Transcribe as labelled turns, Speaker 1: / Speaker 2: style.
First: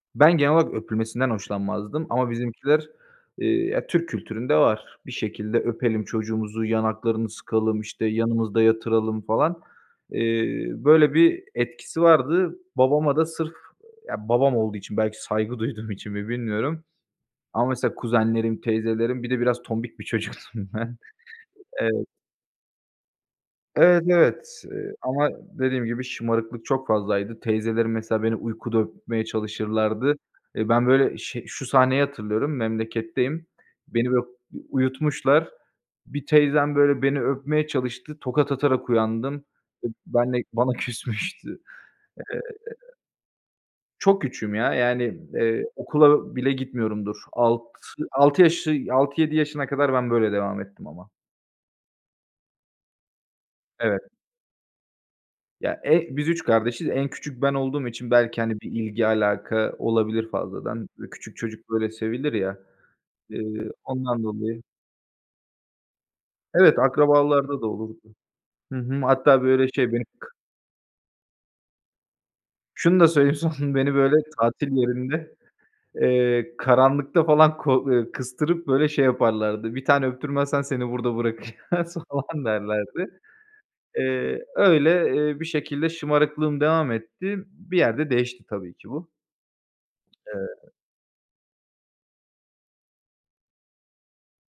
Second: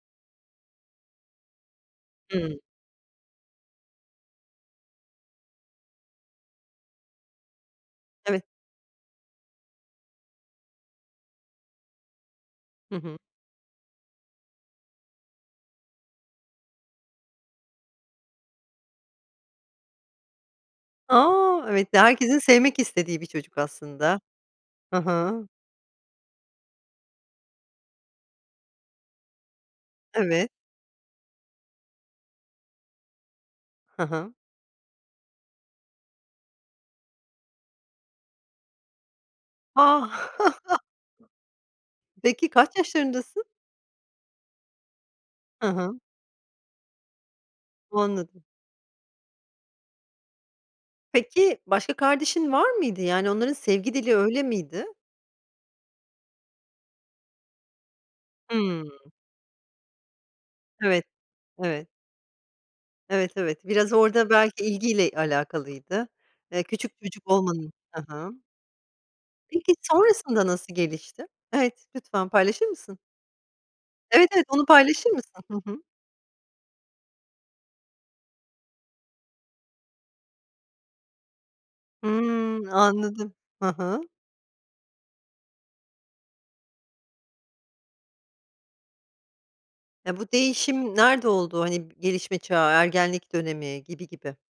Speaker 1: Ben genel olarak öpülmesinden hoşlanmazdım ama
Speaker 2: Hıı.
Speaker 1: bizimkiler, eee ya, Türk kültüründe var. Bir şekilde öpelim çocuğumuzu, yanaklarını sıkalım, işte,
Speaker 2: Evet.
Speaker 1: yanımızda yatıralım falan. Eee, böyle bir etkisi vardı.
Speaker 2: Hı
Speaker 1: Babama
Speaker 2: hı.
Speaker 1: da sırf, ya, babam olduğu için, belki saygı duyduğum için mi bilmiyorum ama mesela kuzenlerim, teyzelerim Bir de biraz tombik bir çocuktum ben.
Speaker 2: A! Evet ve
Speaker 1: Evet.
Speaker 2: herkesin sevmek istediği bir çocuk
Speaker 1: Evet,
Speaker 2: aslında.
Speaker 1: evet, eee,
Speaker 2: Hı
Speaker 1: ama
Speaker 2: hı.
Speaker 1: dediğim gibi şımarıklık çok fazlaydı. Teyzelerim mesela beni uykuda öpmeye çalışırlardı.
Speaker 2: Evet.
Speaker 1: Eee, ben böyle şe şu sahneyi hatırlıyorum: Memleketteyim,
Speaker 2: Hı
Speaker 1: beni böyle u
Speaker 2: hı.
Speaker 1: uyutmuşlar. Bir teyzem böyle beni öpmeye çalıştı, tokat atarak uyandım. E,
Speaker 2: A!
Speaker 1: ben de bana küsmüştü. Eee
Speaker 2: Peki, kaç yaşlarındasın?
Speaker 1: çok küçüğüm ya, yani, eee,
Speaker 2: Hı hı.
Speaker 1: okula bile gitmiyorumdur, alt altı
Speaker 2: Anladım.
Speaker 1: yaşı 6-7 yaşına kadar ben böyle devam ettim ama.
Speaker 2: Peki, başka kardeşin var mıydı, yani, onların sevgi
Speaker 1: Evet.
Speaker 2: dili öyle miydi?
Speaker 1: Ya, e biz 3 kardeşiz, en küçük ben olduğum için belki, hani, bir
Speaker 2: Hıı.
Speaker 1: ilgi alaka olabilir fazladan.
Speaker 2: Evet,
Speaker 1: Bö küçük çocuklar
Speaker 2: evet.
Speaker 1: hep sevilir ya,
Speaker 2: Evet, evet.
Speaker 1: eee,
Speaker 2: Biraz
Speaker 1: ondan
Speaker 2: orada
Speaker 1: dolayı.
Speaker 2: belki ilgiyle alakalıydı. Eee,
Speaker 1: Evet,
Speaker 2: küçük çocuk
Speaker 1: akrabalarda da
Speaker 2: olmanın Hı
Speaker 1: olurdu.
Speaker 2: hı.
Speaker 1: Hı hı. Hatta böyle,
Speaker 2: Peki,
Speaker 1: şey, beni k
Speaker 2: sonrasında nasıl gelişti? Evet, lütfen paylaşır mısın?
Speaker 1: Şunu da söyleyeyim; son, beni, böyle,
Speaker 2: Evet, evet, onu
Speaker 1: tatil
Speaker 2: paylaşır mısın?
Speaker 1: yerinde,
Speaker 2: Hı hı.
Speaker 1: eee, karanlıkta falan ko ııı, kıstırıp, böyle, şey yaparlardı, "Bir tane öptürmezsen seni burada bırakacağız." falan
Speaker 2: Hımm,
Speaker 1: derlerdi.
Speaker 2: anladım. Hı hı.
Speaker 1: Eee, öyle, eee, bir şekilde şımarıklığım devam etti, bir yerde değişti tabii ki bu.
Speaker 2: Ya, bu
Speaker 1: Eee
Speaker 2: değişim nerede oldu? Hani, gelişme çağı, ergenlik dönemi gibi gibi?